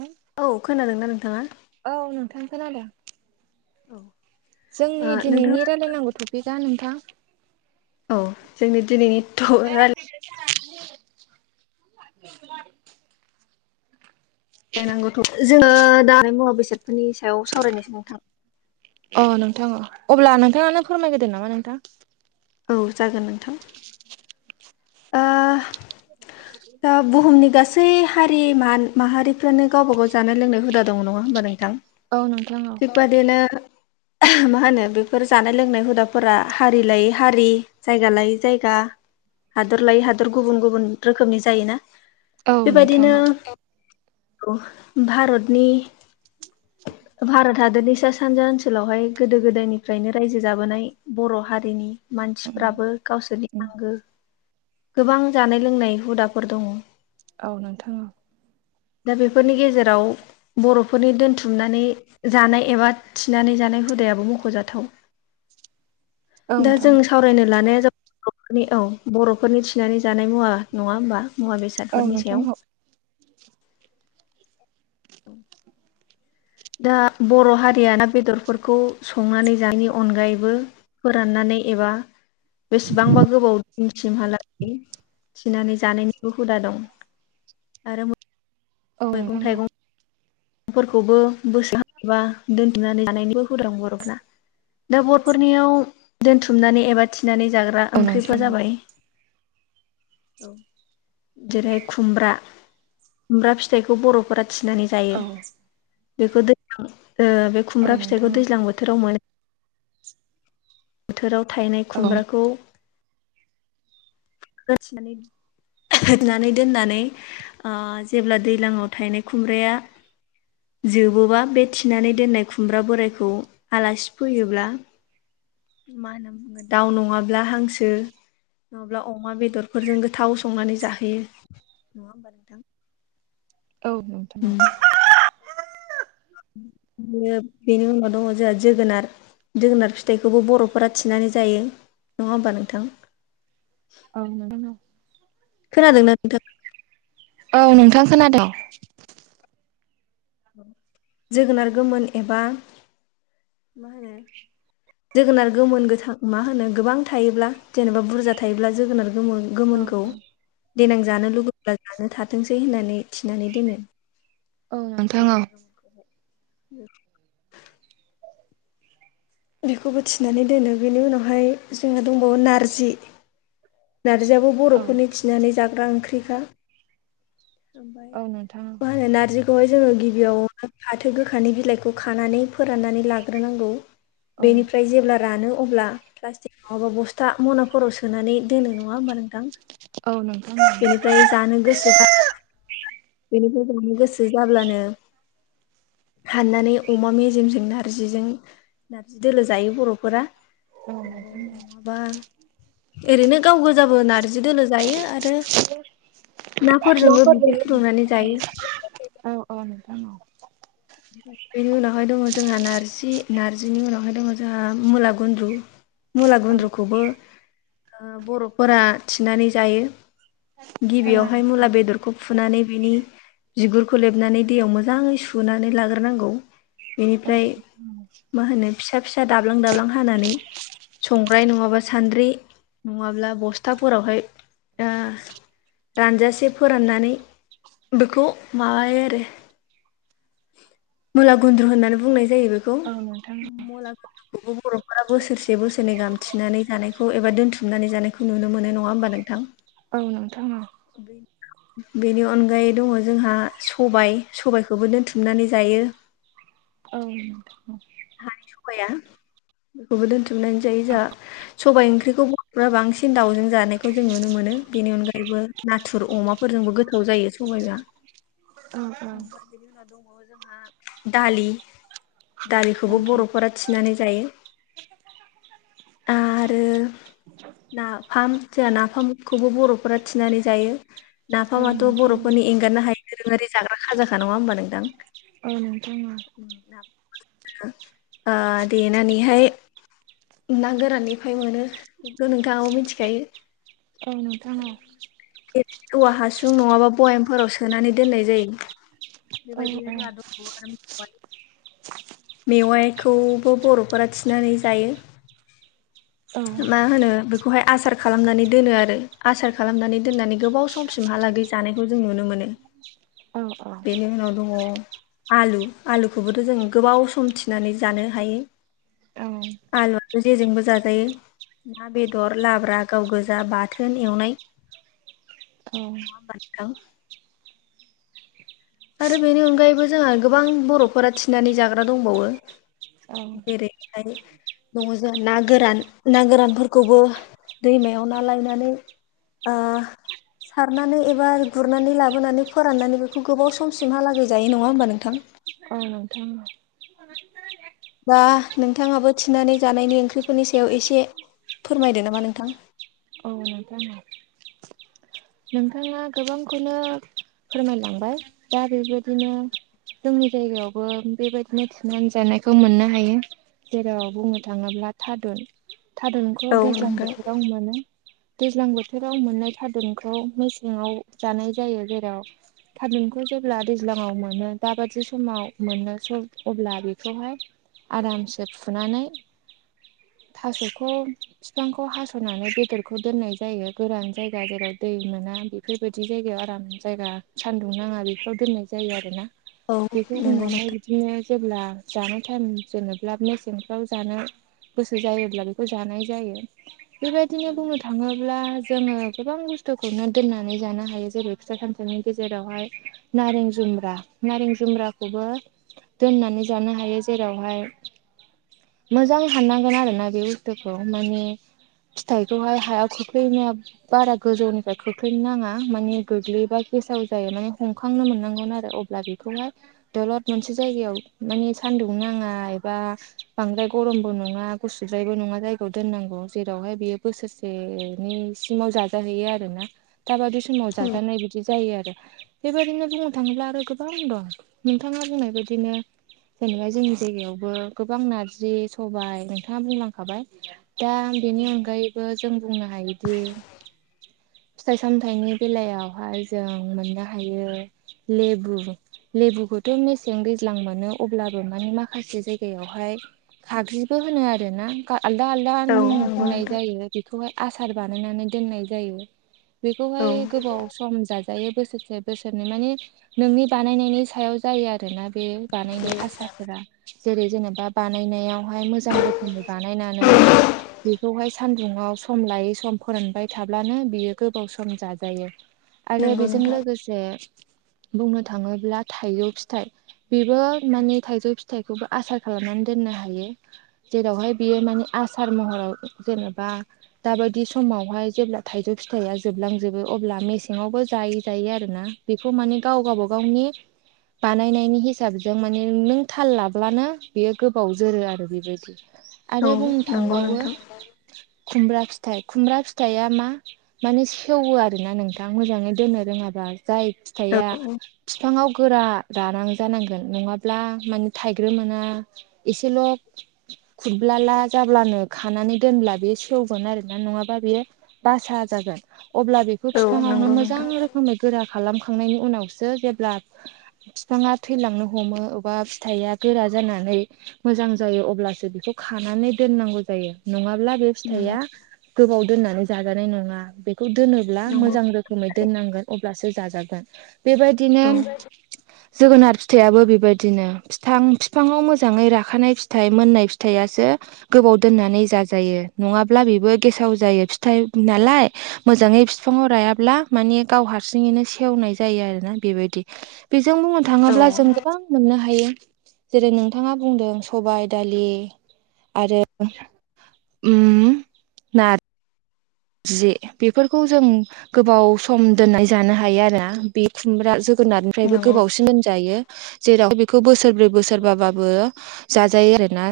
उ औ खोनादों ना नोंथाङा औ नोंथां खोनदों औ ओ जोंनि दिनैनि नोंथाङा रायलायनांगौ टपिकआ नोंथां औ जोंनि दिनैनिथ' रा [inaudible] [unintelligible] जोङो दा मुवा बेसादफोरनि सायाव सावरायनायसै नोंथां। अ नोंथां अब्ला नोंथाङानो फोरमायग्रोदो नामा नोंथां। औ जागोन नोंथां। दा बुहुमनि गासै हारिमान माहारिफ्रानो गावबाागाव जानाय लोंनो हुदा दङ नङा होमबा नोंथां औ नोंथां औ थिग बाददिनो मा होनो बेफोर जानाय लोंनाय हुदाफोरा हारि लायै हारि जायगा लायै जायगा हादर लायै हादर गुबुन गुबुन रोखोमनि जायोना औ नोंथां बेबायदिनो औ औ भारतनि उ भारत हादोरनि सा-सानजा ओनसोलावहाय गोदो गोदायनिफ्रायनो रायजो जाबोनाय बर' हारिनि मानसिफ्राबो गावसोरनि आंगो गोबां जानाय लोंनाय हुदाफोर दङ। औ नोंथाङा दा बेफोरनि गेजेराव बर'फोरनि दोनथुमनानै जानाय एबा थिनानै जानाय हुदायाबो मख'जाथाव। दा जों सावरायनो लानाया [unintelligible] औ। बर'फोरनि थिनानै जानाय मुवा नङा होमबा मुवा औ बेसादफोरनि नोंथां सायाव दा बर' हारिया ना बेदरफोरखौ संनानै जानायनि अनगायैबो फोराननानै एबा बेसेबांबा गोबाव सिमहालागै थिनानै जानायनिबो हुदा दं आरो औ मैगं थाइगं फोरखौबो बोसो एबा दोनथनानै जानायनिबो [unintelligible] बर'फोरना। दा बरफोरनियाव दोनथुमनानै एबा थिनानै जाग्रा ओंख्रिफ्रा नोंथां जाबाय औ। जेरैहाय खुमब्रा खुमब्रा फिथाइखौ बर'फोरा थिनानै औ जायो। बेखौ दैज्लां ओ बे औ खुमब्रा नोंथां फिथाइखौ दैज्लां बोथोराव मोनो। बोथोराव थायनाय औ नोंथां औ खुमब्राखौ थिनानै होनानै दोननानै ओ जेब्ला दैज्लाङाव थायनाय खुमब्राया जोबोबा बे थिनानै दोननाय खुमब्रा बोरायखौ आलासि फैयोब्ला मा होनना बुङो दाउ नङाब्ला हांसो नङाब्ला अमा बेदरफोरजों गोथाव संनानै जाहोयो [inaudible] औ नोंथां औ। यो बेनि उनाव दङ जोहा जोगोनार। जोगोनार फिथाइखौबो बर'फोरा थिनानै जायो नङा होमबा नोंथां? अ [unintelligible] खोनादोंना नोंथाङा? औ नोंथां खोनादों। जोगोनार गोमोन एबा मा होनो जोगोनार गोमोन गोथां मा होनो गोबां थायोब्ला जेनेबा बुरजा थायोब्ला जोगोनार गोमो औ गोमोनखौ देनां जानो लुुबैब्ला जानो थाथोंसै होननानै थिनानै दोनो। औ नोंथां औ जोगोनार गोमोनखौहाय बेखौबो थिनानै दोनो बेनि उनावहाय जोंहा दंबावो नारजि। नारजियाबो औ बर'फोरनि थिनानै जाग्रा ओंख्रिखा ओमफ्राय औ नोंथां मा होनो नारजि खौहाय जोंङो गिबियावनो फाथो गोखानि बिलाइखौ खानानै फोराननानै लाग्रोनांगौ। औ बेनिफ्राय जेब्ला रानो अब्ला प्लास्टिक नंङाबा बस्था मनाफोराव सोनानै दोनो नंङा होमबा नोंथां? औ नोंथां बेनिफ्राय जानो गोसो जाला बेनिफ्रायजांनो गोसो जाब्लानो हाननानै अमा मेजेमजों नारजिजों नारजि दोलो जायो बर'फोरा औ नोंथां औ ओमफ्राय नंङाबा ओरैनो गाव गोजाबो नारजि दोलो जायो आरो नाफोरजोंबो बिदै फुदुंनानै जायो औ औ नोंथां औ। बेनि उनावहाय दङ जोंहा नार्जि नार्जिनि उनावहाय दङ जोंहा मुला गुनद्रु। मुला औ गुन्द्रुखौबो ओ बर'फोरा थिनानै जायो। गिबियावहाय मुला बेदर खौ फुनानै बिनि बिगुरखौ लेबनानै दैयाव मोजाङै सुनानै लाग्रोनांगौ। औ बेनिफ्राय मा होनो फिसा फिसा दाब्लां दाब्लां हानानै संग्राय नङाबा सान्द्रि नङाब्ला बस्थाफोरावहाय ओ रानजासे फोराननानै बेखौ माबायो आरो। मुला गुन्द्रु होननानै बुंनाय जायो बेखौ औ नोंथां मला जोंखौबो बर'फोरा बोसोरसे बोसोरनै गामथिनानै जानायखौ एबा दोनथुमनानै जानायखौ नुनो मोनो नंङा होमबा नों थां औ नोंथां औ बेनि अनगायै दंङ जोंहा सबाय सबायाइखौबो दोनथुम हुमनानै जायो। औ हानि सबाया बेखौबो दोनथुमनानै जायो जोंहा सबायाइ ओंख्रिखौ बर'फ्रा बांसिन दाउजों जानायखौ जों नुनो मोनो बेनि अनगायैबो नाथुर अमाफोरजोंबो गोथाव जायो सबाइबा अ अ ओमफ्राय बेनि उनाव दंबावो जोंहा दालि दालिखौबो बर'फोरा थिनानै जायो आरो नाफाम जोंहा नाफामखौबो बर'फोरा थिनानै जायो। औ नाफामाथ' नोंथां बर'फोरनि एंगारनो हायैनो दोरोंङारि जाग्रा खाजाखा नंङा होनबा नोंथां? औ नोंथां औ ओ देनानैहाय ना गोराननिफ्राय मोनो खौ बो नोंथांङाबो मोनथिखायो। औ नोंथां औ औवा हासुं नंङाबा बयामफोराव सोनानै दोननाय जायो। औ बेबायदिनो [unintelligible] मेवाइखौबो बर'फोरा थिनानै जायो। मा होनो खौहाय आसार खालामनानै दोनो आरो आसार खालामनानै दोननानै गोबाव समसिमहालागै जानायखौ जों नुनो मोनो। [unintelligible] औ नोंथां बेनि उनाव दंङ आलु आलुखौबोथ' जों गोबाव सम थिनानै जानो हायो औ आलुआथ' जे जोंबो जाजायो। ना बेदर लाब्रा गाव गोजा बाथोन एवनाय नंङाबा नोंथां आरो बेनि अनगायैबो जोंहा गोबां बर'फोरा थिनानै जाग्रा दंबावो देरै हाय दंङ जोंङो ना गोरान ना गोरानफोरखौबो दैमायाव ना लायनानै ओ सारनानै एबा गुरनानै लाबोनानै फोराननानै बेखौ गोबाव सम समसिमहालागै जायो नङा होमबा नोंथां। औ दा नोंथाङाबो थिनानै जानायनि ओंख्रिफोरनि सायाव एसे फोरमायदो नामा नोंथां। औ नोंथांमोन। नोंथाङा गोबांखौनो फोरमायलांबाय दा बेबायदिनो जोंनि जायगायावबो बेबायदिनो थुनानै जानायखौ मोननो हायो। जेराव बुंनो थाङोब्ला थादुन थारुनखौ औ दैज्लां नोंथां बोथोराव मोनो दैज्लां बोथोराव मोननाय थारुनखौ मसे सिङाव जानाय जायो जेराव थारुनखौ जेब्ला दैज्लांङाव मोनो दाबादि समाव मोनो अब्ला बेखौहाय आरामसे फुनानै [inaudible] थास'खौ फिफांखौ हास'नानै बेदरखौ दोननाय जायो। गोरान जायगा जेराव दै मोना बेफोरबायदि जायगायाव आराम जायगा सानदुं नांङा बेफोराव दोननाय जायो आरो ना। औ बेखौ नंगौ नोंथां उनावहाय दिनो जेब्ला जानाय टाइम जोनोब्ला मेसेंफ्राव जानो गोसो जायोब्ला बेखौ जानाय जायो। बेबायदिनो बुंनो थांङोब्ला जोंङो गोबां बुस्थुखौनो दोननानै जानो हायो जेरै फिथा सामथनि गेजेरावहाय नारें जुमब्रा नारें जुमब्राखौ खौबो दोननानै जानो हायो जेरावहाय मोजां हाननांगोन आरोना बे बुस्थुखौ माने फिथाइखौहाय हायाव खोख्लैनाया बारा गोजौनिफ्राय खोख्लैनो नाङा माने गोग्लैयोबा गेसाव जायो माने हमखांनो मोननांगौ आरो अब्ला बेखौहाय। दलद मोनसे जायगायाव मानिे सान्दुं नाङा एबा बांद्राय गरमबो नङा। गुसुद्रायबो नङा जायगायाव दोननांगौ जेरावहाय बियो बोसोरसेनि सिमाव जाजाहैयो आरोना। दाबादै समाव जागारनाय बिदि जायो आरो बेबायदिनो बुंनो थाङोब्ला आरो गोबां दं नोंथाङा बुंनाय बायदिनो जेनेबा जोंनि जायगायावबो गोबां नारजि सबाय नोंथाङा बुंलांखाबाय दा बेनि औ अनगायैबो जों बुंनो हायोदि फिथाइ सामथायाइनि बेलायावहाय जों मोननो हायो लेबु लेबुखौथ' मेसें दैज्लां मोनो अब्लाबो मानि माखासे जायगायावहाय फाख्रिबो होनो आरो ना। आलदा आलदा औ मुं नंगौ होननाय नोंथां जायो बेखौहाय आसार बानायनानै दोननाय जायो। औ बेखौहाय गोबाव सम जाजायो बोसोरसे बोसोरनै माने नोंनि बानायनायनि सायाव जायो आरोना। बे बानायनाय आसार जेरै जेनेबा बानायनायावहाय मोजां रोखोमै बानायनानै बेखौहाय सानदुुं सम लायै सम फोरानबाय थाब्लानो बियो गोबाव सम जाजायो आरो नंगौ बेजों नोंथां लोगोसे बुंनो थाङोब्ला थाइ फिथाइ बेबो माने थाइजौ फिथाइखौबो आसार खालामनानै दोननो हायो जेरावहाय बेयो माने आसार महराव जेनेबा दाबायदि समावहाय जेब्ला थाइजौ फिथाइआ जोबलांजोबो अब्ला मेसेङावबो जायै जायै आरोना बेखौ माने गाव गावब गावनि बानायनायनि हिसाबजों माने नों थाल लाब्लानो बेयो गोबाव जोरो आरो बेबायदि। औ आरो बुंनो नंगौ थांबावो नोंथां खुमब्रा फिथाइ खुमब्रा फिथाइया मा माने सेवो आरो ना नोंथां मोजाङै दोननो रोङाबा जाय फिथाइया औ बिफाङाव गोरा रानां जानांगोन नङाब्ला माने थाइग्रोम मोना इसेल' खुरब्लाला जाब्लानो खानानै दोनब्ला बे सेवगोन आरोोना नङाबा बेयो बासा जागोन अब्ला बेखौ औ बिफाङावनो नंगौ मोजां नोंथां रोखोम खोमै गोरा खालामखांनायनि उनावसो जेब्ला बिफाङा थैलांनो हमो अबबा फिथाइया गोरा जानानै मोजां जायो अब्लासो बेखौ खानानै दोननांगौ जायो नङाब्ला बे उम फिथाइआ गोबाव दोननानै जाजानाय नङा बेखौ दोनोब्ला नंगौ मोजां रोम खोमै दोननांगोन अब्लासो जाजागोन बेबायदिनो औ औ [inaudible] जोगोनार फिथाइयाबो बेबायदिनो बिफां बिफाङाव मोजाङै राखानाय फिथाइ मोननाय फिथाइआसो गोबाव दोननानै जाजायो नङाब्ला बेबो गेसाव जायो फिथाइ नालाय मोजाङै बिफाङाव रायाब्ला माने गाव हारसिङैनो सेवनाय जायो आरोना बेबायदि बेजों बुंनो थाङोब्ला जों गोबां मोननो हायो जेरै नोंथाङा बुंदों सबायाइ दालि आरो ओम नार जे बेफोरखौ जों गोबाव सम दोननाय जानो हायो आरो बे खुमब्रा जो गोनारनिफ्रायबो नंगौ गोबावसो होनजायो। जेराव बेखौ बोसोरब्रै बोसोरबाबाबो जाजायो आरोना‌।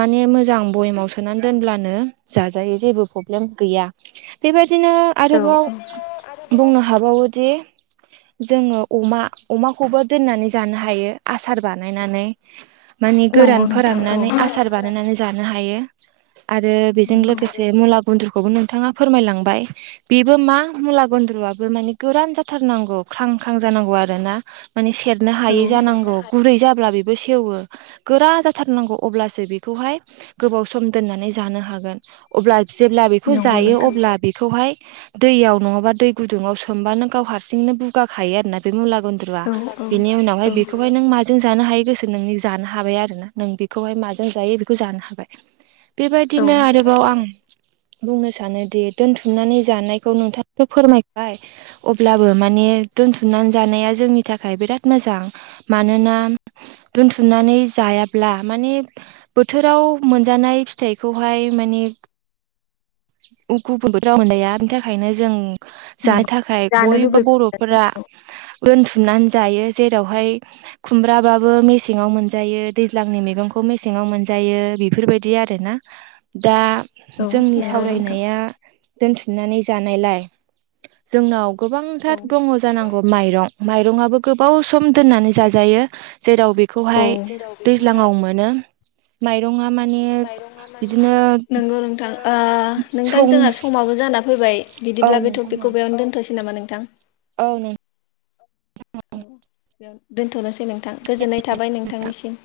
माने मोजां भयेमाव सोनानै दोनब्लानो जाजायो जेबो प्रब्लेम गैया।। बेबायदिनो औ आरोबाव बुंनो हाबावोदि जोङो अमा अमाखौबो दोननानै जानो हायो आसार बानायनानै मानि नंगौ गोरान नोंथां औ फोराननानै आसार बानायनानै जानो हायो आरो बेजों नंगौ लोगोसे मुला गुन्द्रुखौबो नोंथाङा फोरमायलांबाय बेबो मा मुला गुन्द्रुआबो माने गोरान जाथारनांगौ ख्रां ख्रां जानांगौ आरो ना माने सेरनो औ हायै जानांगौ गुरै जाब्ला बेबो सेवो गोरा जाथारनांगौ अब्लासो बेखौहाय गोबाव सम दोननानै जानो हागोन अब्ला जेब्ला बेखौ नंगौ जायो नोंथां अब्ला बेखौहाय दैयाव नङाबा दै गुदुंआव सोमबानो गाव हारसिंनो बुगाखायो आरोना बे मुला गुन्द्रु या औ बिनि उनावहाय औ औ बेखौहाय नों माजों जों जानो हायो गोसो नोंनि जानो हाबाय आरोना नों बेखौहाय माजों जायो बेखौ जानो हाबाय औ बेबायदिनो आरोबाव आं बुंनो सानोदि दोनथुमनानै जानायखौ नोंथाङाथ' फोरमायबाय अब्लाबो माने दोनथुमनानै जानाया जोंनि थाखाय बिराद मोजां मानोना दोनथुमनानै जायाब्ला माने बोथोराव मोनजानाय फिथाइखौहाय माने गुबुनबो राव मोनजाया बेनि थाखायनो जों जानो नंगौ थाखाय जानो बयबो लुबै बर'फोरा दोनथुमनानै जायो जेरावहाय खुमब्राबाबो मेसेङाव मोनजायो दैज्लांनि मैगंखौ मेसेङाव मोनजायो बेफोरबायदि आरोना दा औ जोंनि नंगौ नोंथां सावरायनाया या दोनथुमनानै जानायलाय जोंनाव गोबांथार औ दङ जानांगौ माइरं माइरंआबो गोबाव सम दोननानै जाजायो जेराव बे औ बेखौहाय जेराव बेखौहाय दैज्लाङाव मोनो माइरङा माने बिदिनो नंगौ नोंथां ओ नोंथां सौ जोंहा समाबो जाना फैबाय औ बिदिब्ला बे नोंथां औ टपिकखौ बेयावनो दोनथ'सै नामा नोंथां औ नों औ बेयाव दोनथ'नोसै नोंथां गोजोननाय थाबाय नोंथांनिसिम